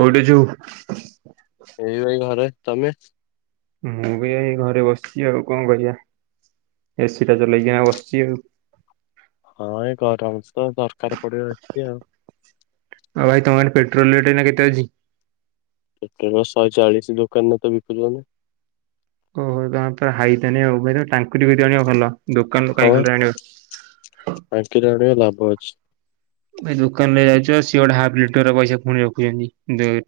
କୋଉଠି ଯୁ? ଏଇ ଭାଇ ଘରେ ତମେ? ମୁଁ ବି ଏ ଘରେ ବସିଛି ଆଉ କଣ କରିବା ଏସିଟା ଚଲେଇକିନା ବସିଛି ଆଉ। ହଁ ଏଇ ଗରମ ସ ଦରକାର ପଡିବ ଏସି ଆଉ। ଆଉ ଭାଇ ତମର ପେଟ୍ରୋଲ ରେଟ ଏନା କେତେ ଅଛି? ପେଟୋଲ ଶହେ ଚାଳିଶ ଦୋକାନରେ ତ ବିକୁଛନ୍ତି। ଓହୋ ତମର ତ ହାଇତାନି ଆଉ ଭାଇ ତମେ ଟାଙ୍କୁରି ବି ଆଣବ ଭଲ ଦୋକାନ ରୁ କାହିଁ ଖୋଲରେ ଆଣିବା। ଟାଙ୍କିରୁ ଆଣିବ ଲାଭ ଅଛି। ଏଇ ଦୋକାନରେ ଯାଉଛ ସିଏ ଗୋଟେ ହାଫ୍ ଲିଟରର ପଇସା ପୁଣି ରଖୁଛନ୍ତି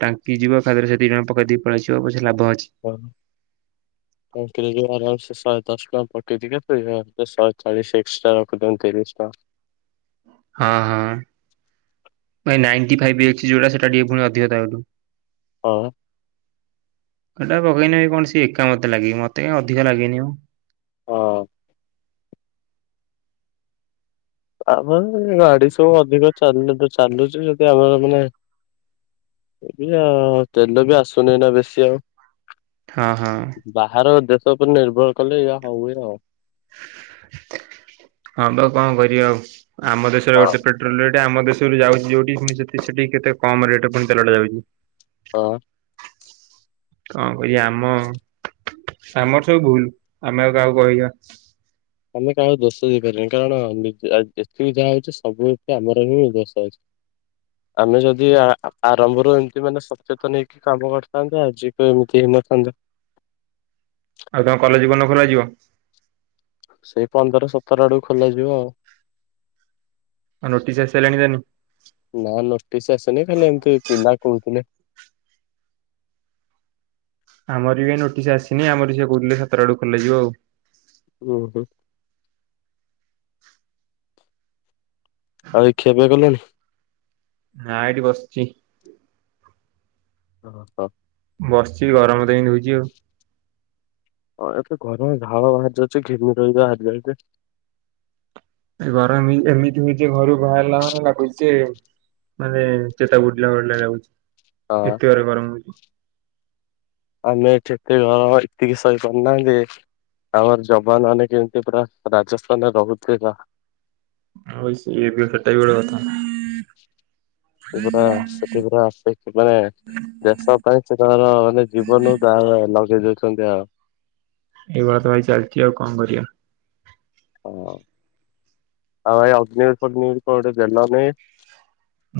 ଟାଙ୍କି ଯିବ ତା ଦେହରେ ସେ ଦି ଜଣ ପକେଇଦେ ପଳେଇ ଆସିବ ପଛେ ଲାଭ ଅଛି। [inaudible] ଁ ଟାଙ୍କିରୁ ଯିବ ଆରାମସେ ଶହେ ଦଶ ଟଙ୍କା ପକେଇ ତ ଶହେ ଚାଳିଶ ଏକ୍ସଟ୍ରା ରଖୁଛନ୍ତି ତିରିଶ ଟଙ୍କା। ହଁ ହଁ। ଭାଇ ନାଇଣ୍ଟି ଫାଇପି ଏ ଯଉଟା ସେଟା ଟିକେ ପୁଣି ଅଧିକ ଡାଉଟୁ। ହଁ। ଏଟା ପକେଇନେବ କଣ ସି ଏକା ମତେ ଲାଗିବ ମତେ କାଇ ଅଧିକ ଲାଗେନି ମ ହଁ। ଆମର ଗାଡି ସବୁ ଅଧିକ ଚାଲୁଛି ଯଦି ଆମର ମାନେ ଏ ଆଉ ତେଲ ବି ଆସୁନି ନା ବେଶୀ ଆଉ ହଁ ହଁ। ବାହାର ଦେଶ ଉପରେ ନିର୍ଭର କଲେ ଏୟା ହଉଏ ଆଉ ହଁ ବା କଣ କରିବା ଆଉ ଆମ ଦେଶରେ ହଁ। ଗୋଟେ ପେ ପେଟ୍ରୋଲ ରେଟ୍ ଆମ ଦେଶରୁ ଯାଉଛି ଯଉଠି ପୁଣି ସେଠି କେତେ କମ ରେଟ୍ ପୁଣି ତେଲଟା ଯାଉଛି। ହଁ। କଣ କରିବା ଆମ ସାମର୍ଥକୁ ଭୁଲୁ ଆମେ ଆଉ କାହାକୁ କହିବା। ଆମେ କାହାର ଦୋଷ ଦେଇପାରିବାନି କାରଣ ଯେତିକି ଯାହା ହଉଛି ସବୁରିକ ଆମର ହିଁ ଦୋଷ ହଉଛି। ଆମେ ଯଦି ଆରମ୍ଭରୁ ଏମତି ମାନେ ସଚେତନ ହେଇକି କାମ କରିଥାନ୍ତେ ଆଜିିକ ଏମିତି ହେଇନଥାନ୍ତେ। ଆଉ ତମ କଲେଜ କୋଉଦିନ ଖୋଲାଯିବ। ସେଇ ପନ୍ଦର ସତର ଆଡକୁ ଖୋଲାଯିବ ଆଉ ଆ ନୋଟିସ୍‌ ଆସିଲାଣି ଯାନି। ନା ନୋଟିସ୍ ଆସନି ଖାଲି ଏମିତି ପିଲା କହୁଥିଲେ। ଆମର ବି ଏ ନୋଟିସ୍ ଆସିନି ଆମର ସେ କହୁଥିଲେ ସତର ଆଡୁ କଲେଜ ଯିବ ଆଉ। ଉଁ ହୁଁ। ଆଉ ଏଇ ଖିଆପିଆ କଲଣି। ନାଁ ଏଇଠି ବସିଛି। ଓ ହୋ ବସିଛି ଗରମ ଦେଇ ହୋଉଛି ଆଉ। ଅ ଏତେ ଗରମ ଝାଳ ବାହାରି ଯାଉଛି ଘିମିର ହେଇ ବାହାରି ଯାଇଚି। ଏ ଗରମ ହି ଏମିତି ହୋଇକି ଘରୁ ବାହାରିଲା ମାନେ ଲାଗୁଛି ଯେ ମାନେ ଚେତା ବୁଡ଼ିଲା ଭଳିଆ ଲାଗୁଛି ହଁ। ଏତେ ଜୋରେ ଗରମ୍ ହୋଉଛି। ଆମେ ଏଠେ ଏତେ ଗରମ ଏତିକି ସହିପାରୁନାହାନ୍ତି। ଆମର ଯବାନ ମାନେ କେମିତି ପୁରା ରାଜସ୍ଥାନରେ ରହୁଥିବେ ଯା। ଆଉ ସିଏ ବି ସେଟା ବି ଗୋଟେ କଥା। ସେ ପୁରା ସେଥି ପୁରା ସେ ମାନେ ଦେଶ ପାଇଁ ସେ ତାଙ୍କର ମାନେ ଜିବନ ତାର ଲଗେଇ ଦୋଉଛନ୍ତି ଆଉ। ଏଇଭଳିଆ ତ ଭାଇ ଚାଲିଛି ଆଉ କଣ କରିବା। ହଁ ଆଉ ଭାଇ ଅଗ୍ନିବୀର୍ ତ ନ୍ୟୁଜ୍ କଣ ଗୋଟେ ଦେଲନି।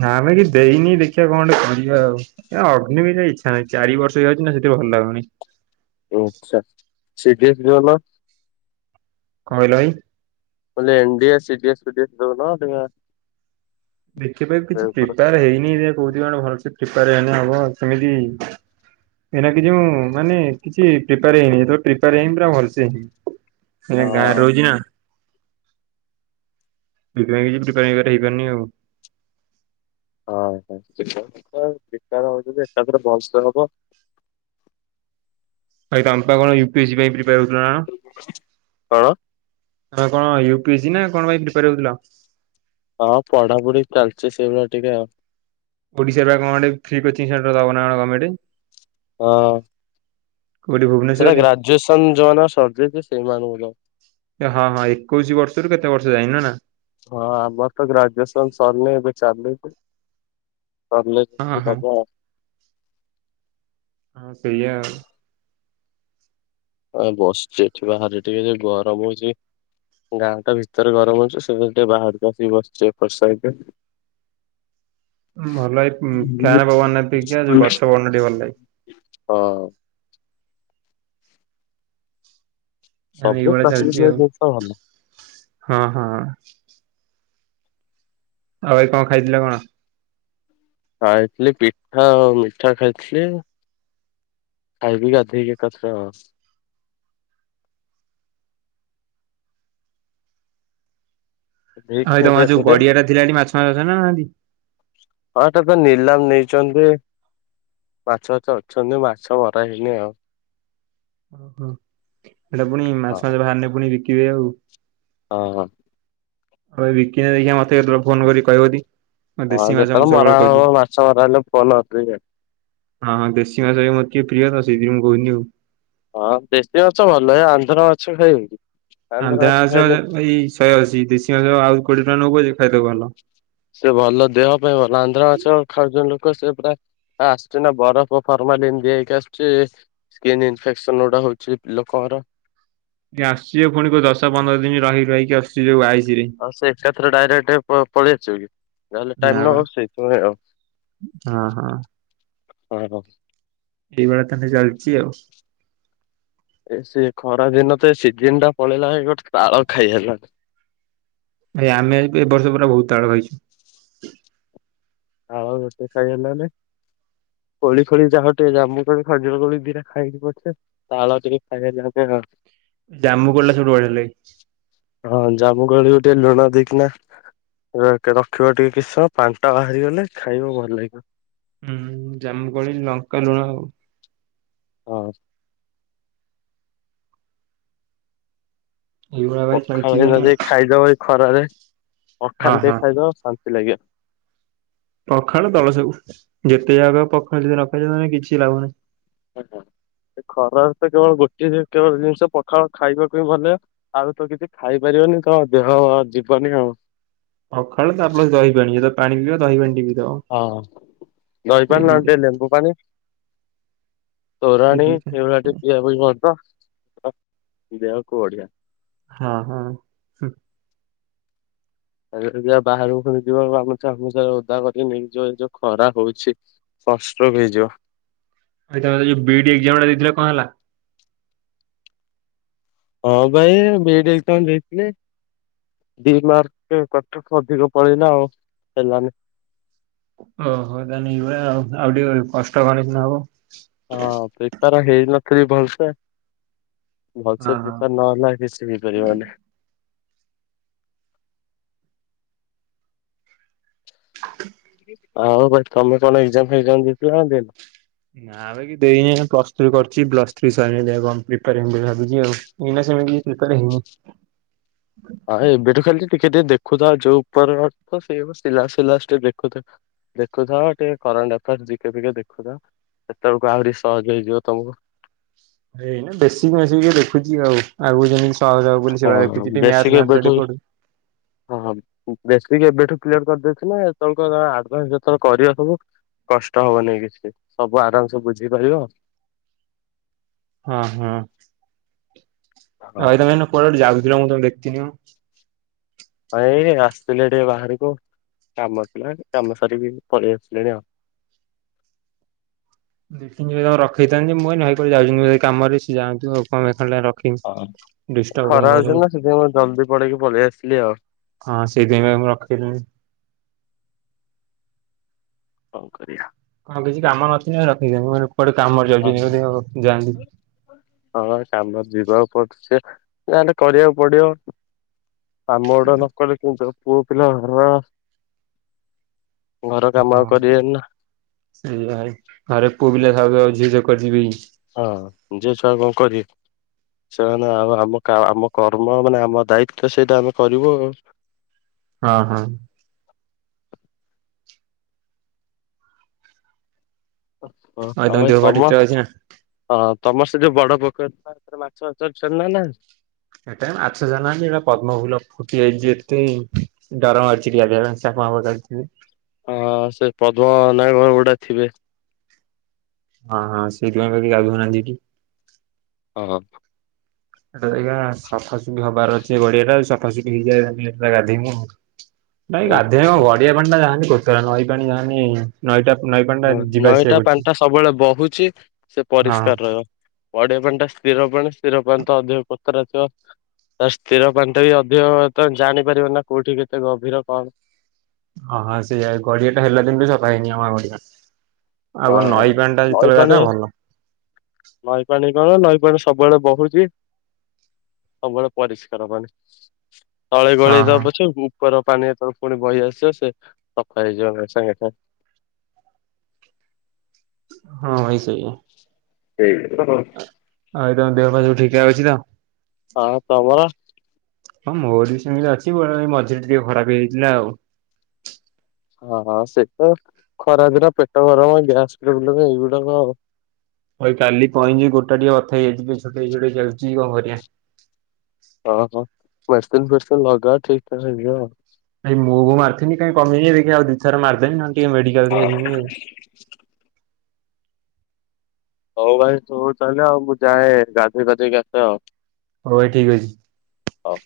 ନାମେ କି ଦେଇନି ଦେଖ୍ୟା କଣ ଗୋଟେ କରିବା ଆଉ। ଏ ଅଗ୍ନିବିରେ ଇଛାନାହିଁ ଚାରି ବର୍ଷ ହେଇଯାଉଚି ନା ସେଠି ଭଲଲାଗୁନି। ହୁଁ ସା ସିଡିଏଫ୍ ଦୋଉନ। କଣ କହିଲ ଭାଇ। କହିଲି ଏନଡିଏ ସିଡ଼ିଏ ଫିଡ଼ିଏଫ୍ ଦୋଉନ ଦେଖି ଆ। ସେଥିପାଇଁ କିଛି ପ୍ରିପାର୍ ହେଇନି ରେ କୋଉଚି କଣ ଭଲସେ ପ୍ରିପାର୍ ହେଇନି ହବ ସେମିତି ଏଇନା କିଛି ମୁଁ ମାନେ କିଛି ପ୍ରିପାର ହେଇନି ଯେତେବେଳ ପ୍ରିପାର୍ ହେଇନି ପୁରା ଭଲସେ ହେଇନି। ଏଇନା ଗାଁରେ ହଁ ରହୁଛି ନା। ସେଥି ପାଇଁ କିଛି ପ୍ରିପାର ଏବାଟେ ହେଇ ପାରୁନି ଆଉ। ହଁ ହଁ [unintelligible] ଏକଥାରକେ ବସ୍ ଜଣଙ୍କ ଭାଇ ତମେପା କଣ ୟୁ ପି ଏସି ପାଇଁ ପ୍ରିପାର୍ ହୋଉଥିଲ ନା କଣ? କଣ ତମେ କଣ ୟୁ ପି ଏସି ନା କଣ ପାଇଁ ପ୍ରିପାର ହୋଉଥିଲ? ହଁ ପଢ଼ା ପଢ଼ି ଚାଲିଚି ସେଇଭଳିଆ ଟିକେ ଆଉ। ଓଡ଼ିଶା ପା କଣ ଗୋଟେ ପ୍ରି କୋଚିଙ୍ଗ୍ ସେଣ୍ଟର ଦବନା କଣ ଗମେଣ୍ଟେ। ହଁ। କୋଉଠି ଭୂବୁନେ ସେରା ଗ୍ରାଜୁଏସନ୍‌ ଯୋଉ ମାନଙ୍କ ସରିଯାଇଛି ସେ ମାନକୁ ଦବ। ହଁ ହଁ ଏକୋଇଶି ବର୍ଷରୁ କେତେ ବର୍ଷ ଯାଏଁ ନା ନା ହଁ ଆମର ତ ଗ୍ରାଜୁଏସନ ସରିନି ଏବେ ଚାଲିଛି। ସର୍ ଲେ ହଁ ସେଠି ହଁ। ଦବା। ହଁ ସେୟା ଆଉ। ଆ ବସିଛି ଏଠି ବାହାରେ ଟିକେ ଯେ ଗରମ ହଉଛି। ଗାଁ ଟା ଭିତରେ ଗରମ ହୋଉଛି ସେଥିପାଇଁ ବାହାରକୁ ଆସିକି ବସିଛି ଏପଟ ସାଇଟ୍ ରେ। ଭଲ ଏ ଫ୍ୟାନ୍ ପବନ ଅପେକ୍ଷା ଗଛ ପବନ ଟିକେ ଭଲ ଲାଗେ। ହଁ। ତାହେନେ ଏଇ ସବୁ ଭଳିଆ ପ୍ରାକୃତିକ ଚାଲିଛି ଆଉ ଜିନିଷ ଭଲ। ହଁ ହଁ। ଆଉ ଭାଇ କଣ ଖାଇଥିଲ କଣ? ଖାଇଥିଲି ପିଠା ଆଉ ମିଠା ଖାଇଥିଲି। ଖାଇବି ଗାଧେଇକି ଏକାଥରେ ଆଉ। ଗାଧେଇ ଭାଇ ଖିଆ ତମର ପିଆ ଯୋଉ କରେ। ଗଡ଼ିଆ ଟା ଥିଲା ହେଠି ମାଛ ମା ଅଛନ୍ତି ନା ନାହାନ୍ତି। ହଁ ଏଟା ତ ନିଲାମ ନେଇଛନ୍ତି ମାଛ ମାଛ ଅଛନ୍ତି ମାଛ ମରା ହେଇନି ଆଉ। ଓହୋ ଏଟା ପୁଣି ମାଛ ହଁ। ମାଛ ବାହାରନେ ପୁଣି ବିକିବେ ଆଉ। ହଁ ହଁ। ଆଉ ବିକିନେ ଦେଖିଆ ମତେ କେତେବେଳେ ଫୋନ୍ କରିକି କହିବ ଟି। ମୁଁ ହଁ ଦେଶୀ ମାଛ ମୁଁ ଯେତେବେଳେ ସବୁବେଳେ ମରା ହବ ଖୋଜୁଛି। ମାଛ ମରାହେନେ ଫୋନ ନଗେଇବି। ହଁ ହଁ ଦେସି ମାଛ ବି ମୋର ଟିକେ ପ୍ରିଅ ତ ସେଇଥି ପାଇଁ କହୁଚି ଆଉ। ହଁ ଦେଶୀ ମାଛ ଭଲ ହ ଆନ୍ଧ୍ର ମାଛ ଖାଇ ବକି। ଆନ୍ଧ୍ରା ମାଛ ଏଇ ଶହେ ଅଶୀ ଦେଶୀ ମାଛ ଆଉ କୋଡିଏ ଟଙ୍କା ନଉ ପଛେ ଖାଇଦବୁ ଭଲ। ସେ ଭଲ ଦେହ ପାଇଁ ଭଲ ଆନ୍ଧ୍ରା ମାଛ ଖାଉଛନ୍ତି ଲୋକ ସେ ପୁରା ଆ ଆସୁଚି ନା ବରଫ ଫର୍ମାଲିନ ହେଇକି ଆସୁଛି। ସ୍କିନ୍ ଇନଫେକ୍ସନ ଗୋଟା ହଉଛି ଲୋକଙ୍କର। ଆସୁଛି ଯେ ପୁଣି ଦଶ ପନ୍ଦର ଦିନ ରହି ରହିକି ଆସୁଛି ଯୋଉ ଆଇସି ରେ। ଆଉ ସେ ଏକାଥରେ ଡାଇରେକ୍ଟ ପ ପଳେଇ ଆସିବ କି। ଯାହେଲେ ନା ଟାଇମ ବା ନବ ସେଇଥିପାଇ ଆଉ ହଁ ହଁ। ହ ହ। ଏଇଭଳିଆ ତାହେଲେ ଚାଲିଛି ଆଉ। ଏ ସେ ଖରା ଦିନ ତ ଏ ସିଜନ ଟା ପଳେଇଲା ଭାଇ ଗୋଟେ ତାଳ ଖାଇ ହେଲାନାହିଁ। ଭାଇ ଆମେ ଏବେ ଏ ବର୍ଷ ପୁରା ବହୁତ ତାଳ ଖାଇଛୁ। ତାଳ ଗୋଟେ ଖାଇ ହେଲାନାହିଁ। କୋଳି ଫୋଳି ଯାହା ହୋଉ ଟିକେ ଜାମୁ କୋଳି ଖଜିର କୋଳି ଦିଟା ଖାଇଲି ପଛେ। ତାଳ ଟିକେ ଖାଇ ହେଲା ନେଇଁ। ଜାମୁ କୋଳି ଟା ସବୁଠୁ ବଢ଼ିଆ ଲାଗେ। ହଁ ଜାମୁ କୋଳି କୁ ଟିକେ ଲୁଣ ଦେଇକିନା ର ରଖିବ ଟିକେ କିଛି ସମୟ ପାଣିଟା ବାହା ରିଗଲେ ଖାଇବ ଭଲ ଲାଗିବ। ହୁଁ ଜାମୁକୋଳି ଲଙ୍କା ଲୁଣ ଆଉ। ହଁ। ଏଇଭଳିଆ ଭାଇ ପଖାଳ ଚାଲିଛି ଦିନ ତାନେ ଯେ ଆଉ। ଖାଇଦବ ଏ ଖରାରେ ପଖାଳ ହଁ ହଁ ଟିକେ ଖାଇଦବ ଶାନ୍ତି ଲାଗିବ। ପଖାଳ ତଳ ସବୁ ଯେତେ ଯାହା କହିବ ପଖାଳ ଯଦି ନ ଖାଇଛ ତାହେଲେ କିଛି ଲାଭନାହିଁ। ଆଜ୍ଞା ଏ ଖରାରେ ତ କେବଳ ଗୋଟିଏ କେବଳ ଜିନିଷ ପଖାଳ ଖାଇବାକୁ ହିଁ ଭଲଲାଗିବ। ଆଉ ତ କିଛି ଖାଇପାରିବନି ତ ଦେହ ଯିବନି ଆଉ। ପଖାଳ ତାପରେ ଦହିପାଣି ଯେତେବେଳେ ପାଣି ପିଇବ ଦହିପାଣି ଟିକେ ପିଇଦବ। ହଁ ଏଇ ଦହିପାଣି ନହେଲେ ଦିଟା ଟିକେ ଲେମ୍ବୁ ପାଣି। ଏଇ ତୋରାଣୀ ଦିଟା ଏଇଭଳିଆ ଟିକେ ପିଇବା ପାଇଁ ଭଲ ଦେହକୁ ବଢିଆ। ହଁ ହଁ। ହୁଁ ଆଉ ଯେତେବଳେ ଯିବା ବାହାରକୁ ଫୁଣି ଯିବ ଗାମୁଛା ଫାମୁଛା ଓଦା କରିକି ନେଇକି ଯିବ ଏ ଯୋଉ ଖରା ହଉଛି। ସନଷ୍ଟ୍ରୁକ ହେଇଯିବ। ଭାଇ ତମେ ଯୋଉ ବି ଇ ଡି ଏକ୍ଜାମ ଟା ଦେଇଥିଲ କଣ ହେଲା? ହଁ ଭାଇ ବି ଇ ଡି ଏଗଜାମ୍ ଦେଇଥିଲି। ଦି ମାର୍କ କଟଅଫ୍ ଅଧିକ ପଳେଇଲା ଆଉ ହେଲାନି। ଓହୋ ତାହେଲେ ଏଇଭଳିଆ ଆଉ ଟିକେ କଷ୍ଟ କଲେ ସିନା ହବ। ହଁ ପ୍ରିପେୟାର ହେଇନଥିଲି ଭଲସେ। ଭଲସେ ହଁ ହଁ। ପ୍ରିପେୟାର ନହେଲେ କିଛିବି ହେଇପାରିବନି। ଆଉ ଭାଇ ତମେ କଣ ଏକ୍ସାମ ଫେକଜାମ ଦେଇଥିଲ ନା ଦେଇନ? ନାଁ। ଭାଇ କିଛି ଦେଇନି, ଏଇନା ପ୍ଲସ ଥ୍ରି କରୁଛି। ପ୍ଲସ୍ ଥ୍ରୀ ସଇଲେ ଦେଖିଆ କଣ ପ୍ରିପେୟାର ହେବି ବୋଲି ଭାବୁଛି ଆଉ। ଏଇନା ସେମିତିି କିଛି ପ୍ରିପେୟାର ହେଇନି ଆଉ ଏବେଠୁ ଖାଲି ଟିକେ ଟିକେ ଦେଖୁଥାଅ, ଯୋଉ ଉପର ଅର୍ଥ ସେଇ ସିଲା ସିଲାବସ ଟିକେ ଦେଖୁଥାଅ। ଦେଖୁଥାଅ ଟିକେ କରେଣ୍ଟ ଆଫେୟାର୍, ଜି କେ ଫି କେ ଦେଖୁଥାଅ, ସେତେବେଳକୁ ଆହୁରି ସହଜ ହେଇଯିବ ତମକୁ। ଏଇନା ବେସିକ୍ ମେସିକ୍ କିଏ ଦେଖୁଛି ଆଉ, ଆଗରୁ ଯେମିତି ସହଜ ହବ ବୋଲି ସେଇଭଳିଆ ଦେଖୁଛି, ହଁ ଟିକେ ମ୍ୟାଥ୍ ମ୍ୟାଥ୍ ଗୁରା ଟିକେ ପଢୁ ହଁଁ ବେସିକ୍ ଏବେଠୁ କ୍ଲିୟର କରିଦେଇଥିଲେ, ହେତେବେଳକୁ ଆଡଭାଇସ ଯେତେବେଳେ କରିବାକୁ ହବ କଷ୍ଟ ହବନେଇ କିଛି, ସବୁ ଆରାମ ସେ ବୁଝିପାରିବ। ହଁ- ହଁ। ଆଉ ତମେ ହଁ ହେଦିନ କୁଆଡେ ଗୋଟେ ଯାଉଥିଲ, ମୁଁ ତମକୁ ଦେଖିଥିଲି। ହଁ ଏଇ ଆସିଥିଲି ଟିକେ ବାହାରକୁ କାମ ଥିଲା, କାମ ସାରିକି ପଳେଇ ଆସିଲେଣି ଆଉ। ଦେଖିଲି ଯେମିତି ରଖେଇଥାନ୍ତି ଯେ, ମୁଁ କହିଲି ଭାଇ କୁଆଡେ ଯାଉଛନ୍ତି ଭାଇ କାମରେ ସେ ଯାଆନ୍ତୁ। କଣ ପାଇଁ ଖାଲିଟାରେ ର- ହଁ ଏ ଖରା ହଉଛି ନା, ସେଥିପାଇଁ ମୁଁ ଜଲଦି ପଳେଇକି ପଳେଇ ଆସିଲି ଆଉ। ହଁ ସେଇଥିପାଇଁ ବା ମୁଁ ରଖିଲିନି। କଣ କରିଆ? କଣ କିଛି କାମ ନଥିଲେ ରଖିଦିଅନ୍ତି, ମୁଁ କହିଲି କୁଆଡେ କାମରେ ଯାଉଚନ୍ତି ହଁ। ବୋଧେ ଯାଆନ୍ତୁ। ହଁ କାମରେ ଯିବାକୁ ପଡୁଚି ଯେ, ଯାହେଲେ କରିବାକୁ ପଡିବ। କାମ ଗୁଡା ନକଲେ କେମିତି ହବ, ପୁଅ ପିଲା ଘରର। ଘର କାମ ଆଉ ହଁ କରିବାନି ନା। ସେଇଆ ଭାଇ ଘରେ ପୁଅ ପିଲା ଥାଉ ଥାଉ, ଝିଅ ଛୁଆ କୁଆଡେ ଯିବେ କି? ହଁ ଝିଅ ଛୁଆ କଣ କରିବେ? ସେମାନେ ଆଉ ଆମ ଆମ କର୍ମ, ମାନେ ଆମ ଦାୟିତ୍ୱ ସେଇଟା ଆମେ କରିବୁ ଆଉ। ହଁ- ହଁ। ହଁ ଆଉ ତମ ଭାଇ ଦେହ ପା ଠିକ୍ ତମର ଠାକ୍ ଅଛି ନା? ହଁ ତମର ସେ ଯୋଉ ବଡ ପୋଖରୀ ଥିଲା, ସେଥିରେ ମାଛ ଅଛନ୍ତି ନା ନାହାନ୍ତି? ଏଇଟାରେ ମାଛ ଛାଡି ନାହାନ୍ତି ଯେ, ସେଇଟା ପଦ୍ମ ଫୁଲ ଫୁଟି ଯାଇଛି ଏତେ ଡର ମାଡୁଚି [unintelligible] ପାଇଁ ସାପ ମାପ ଯଦି ଥିବେ? ହଁ ସେ ପଦ୍ମନାଗ ଗୁଡା ଥିବେ। ହଁ- ହଁ ସେଇଥିପାଇଁ ବା କିଏ ଗାଧଉନାହାନ୍ତି ଏଠି। ଓ ହୋ। ଏଟା ଆଜ୍ଞା ସଫାସଫି ହବାର ଅଛି ଗଡିଆଟା, ଆଉ ସଫାସଫି ହେଇଯାଏ ତାହେଲେ ଗାଧେଇମି ଆଉ। ନାଇ ଗାଧେଇବା ଆଚ୍ଛା। କଣ ଗଡିଆ ପାଣିଟା ଯାହା ହେଲେ କଚରା, ନଈ ପାଣି ଯାହା ହେଲେ ହଁ ନଈଟା ପାଣିଟା ସବୁବେଳେ ବହୁଚି, ସେ ହଁ ପରିଷ୍କାର ରହିବ। ଗଡ଼ିଆ ପାଣିଟା ସ୍ଥିର ପାଣି, ସ୍ଥିର ପାଣି ତ ଅଧିକ କୋତରା ଥିବ। ତ ସ୍ଥିର ପାଣିଟା ବି ଅଧିକ, ତ ଜାଣିପାରିବ ନା କୋଉଠି କେତେ ଗଭୀର କଣ? ହଁ- ହଁ ସେଇଆ ଗଡିଆଟା ହେଲା ଦିନଠୁ ସଫା ହେଇନି, ଆମ ଗଡ଼ିଆ। ଆଉ ହଁ। ନଈ ପାଣିଟା ନଈ ଯେତେବେଳେ ପାଣି ଗାଧାଅ ଭଲ। ନଈ ପାଣି କଣ, ନଈ ପାଣି ସବୁବେଳେ ବହୁଚି। ସବୁବେଳେ ପରିଷ୍କାର ପାଣି। ତଳେ ହଁ ଗୋଳେଇ ଦବ ହଁ ପଛେ ଉପର ପାଣି ‌ଯେତେବେଳେ ପୁଣି ବହି ଆସିବ, ସେ ସଫା ହେଇଯିବ ସାଙ୍ଗେ ସାଙ୍ଗେ। ହଁ ଭାଇ ସେଇଆ। ସେଇ। [unintelligible] ଆଉ ତମ ଦେହ ପା ସବୁ ଠିକ୍ ଠାକ୍ ଅଛି ନା? ଆଉ ତମର? ହଁ ମୋର ବି ସେମିତି ଅଛି, ବେଳେ ବେଳେ ମଝିରେ ଟିକେ ଖରାପ ହେଇଯାଇଥିଲା ଆଉ। ହଁଁ ସେଇ ତ ଖରା ଦିନ ପେଟ ଗରମ, ଗ୍ୟାସ୍ ପ୍ରୋବ୍ଲେମ ଏଇଗୁଡାକ ଆଉ। ଭାଇ କାଲି କଣ ହେଇଚି ଗୋଡଟା ଟିକେ ବଥା ହେଇଯାଇଚି, ଟିକେ ଛୋଟେଇ ଛୋଟେଇ ଚାଲୁଛି କଣ କରିଆ। ହଁ- ହଁ ମେଡ଼ିସିନ୍ ଫେଡିସିନ୍ ଲଗାଅ, ଠିକ୍ ଠାକ୍ ହେଇଯିବ ଆଉ। ଭାଇ ମୁଭ୍ ମାରିଥିଲି କାଇଁ କମିନି ଦେଖିବା ଆଉ ଦିଥର ମାରିଦେବି, ନହେଲେ ଟିକେ ମେଡିକାଲ ଟିକେ ଜିମି ଆଉ। ହଉ ଭାଇ [unintelligible] ତାହେଲେ ଆଉ, ମୁଁ ଯାଏ ଗାଧେଇ ପାଧେଇକି ଆସେ ଆଉ। ହଉ ଭାଇ ଠିକ୍ ଅଛି। ହଉ।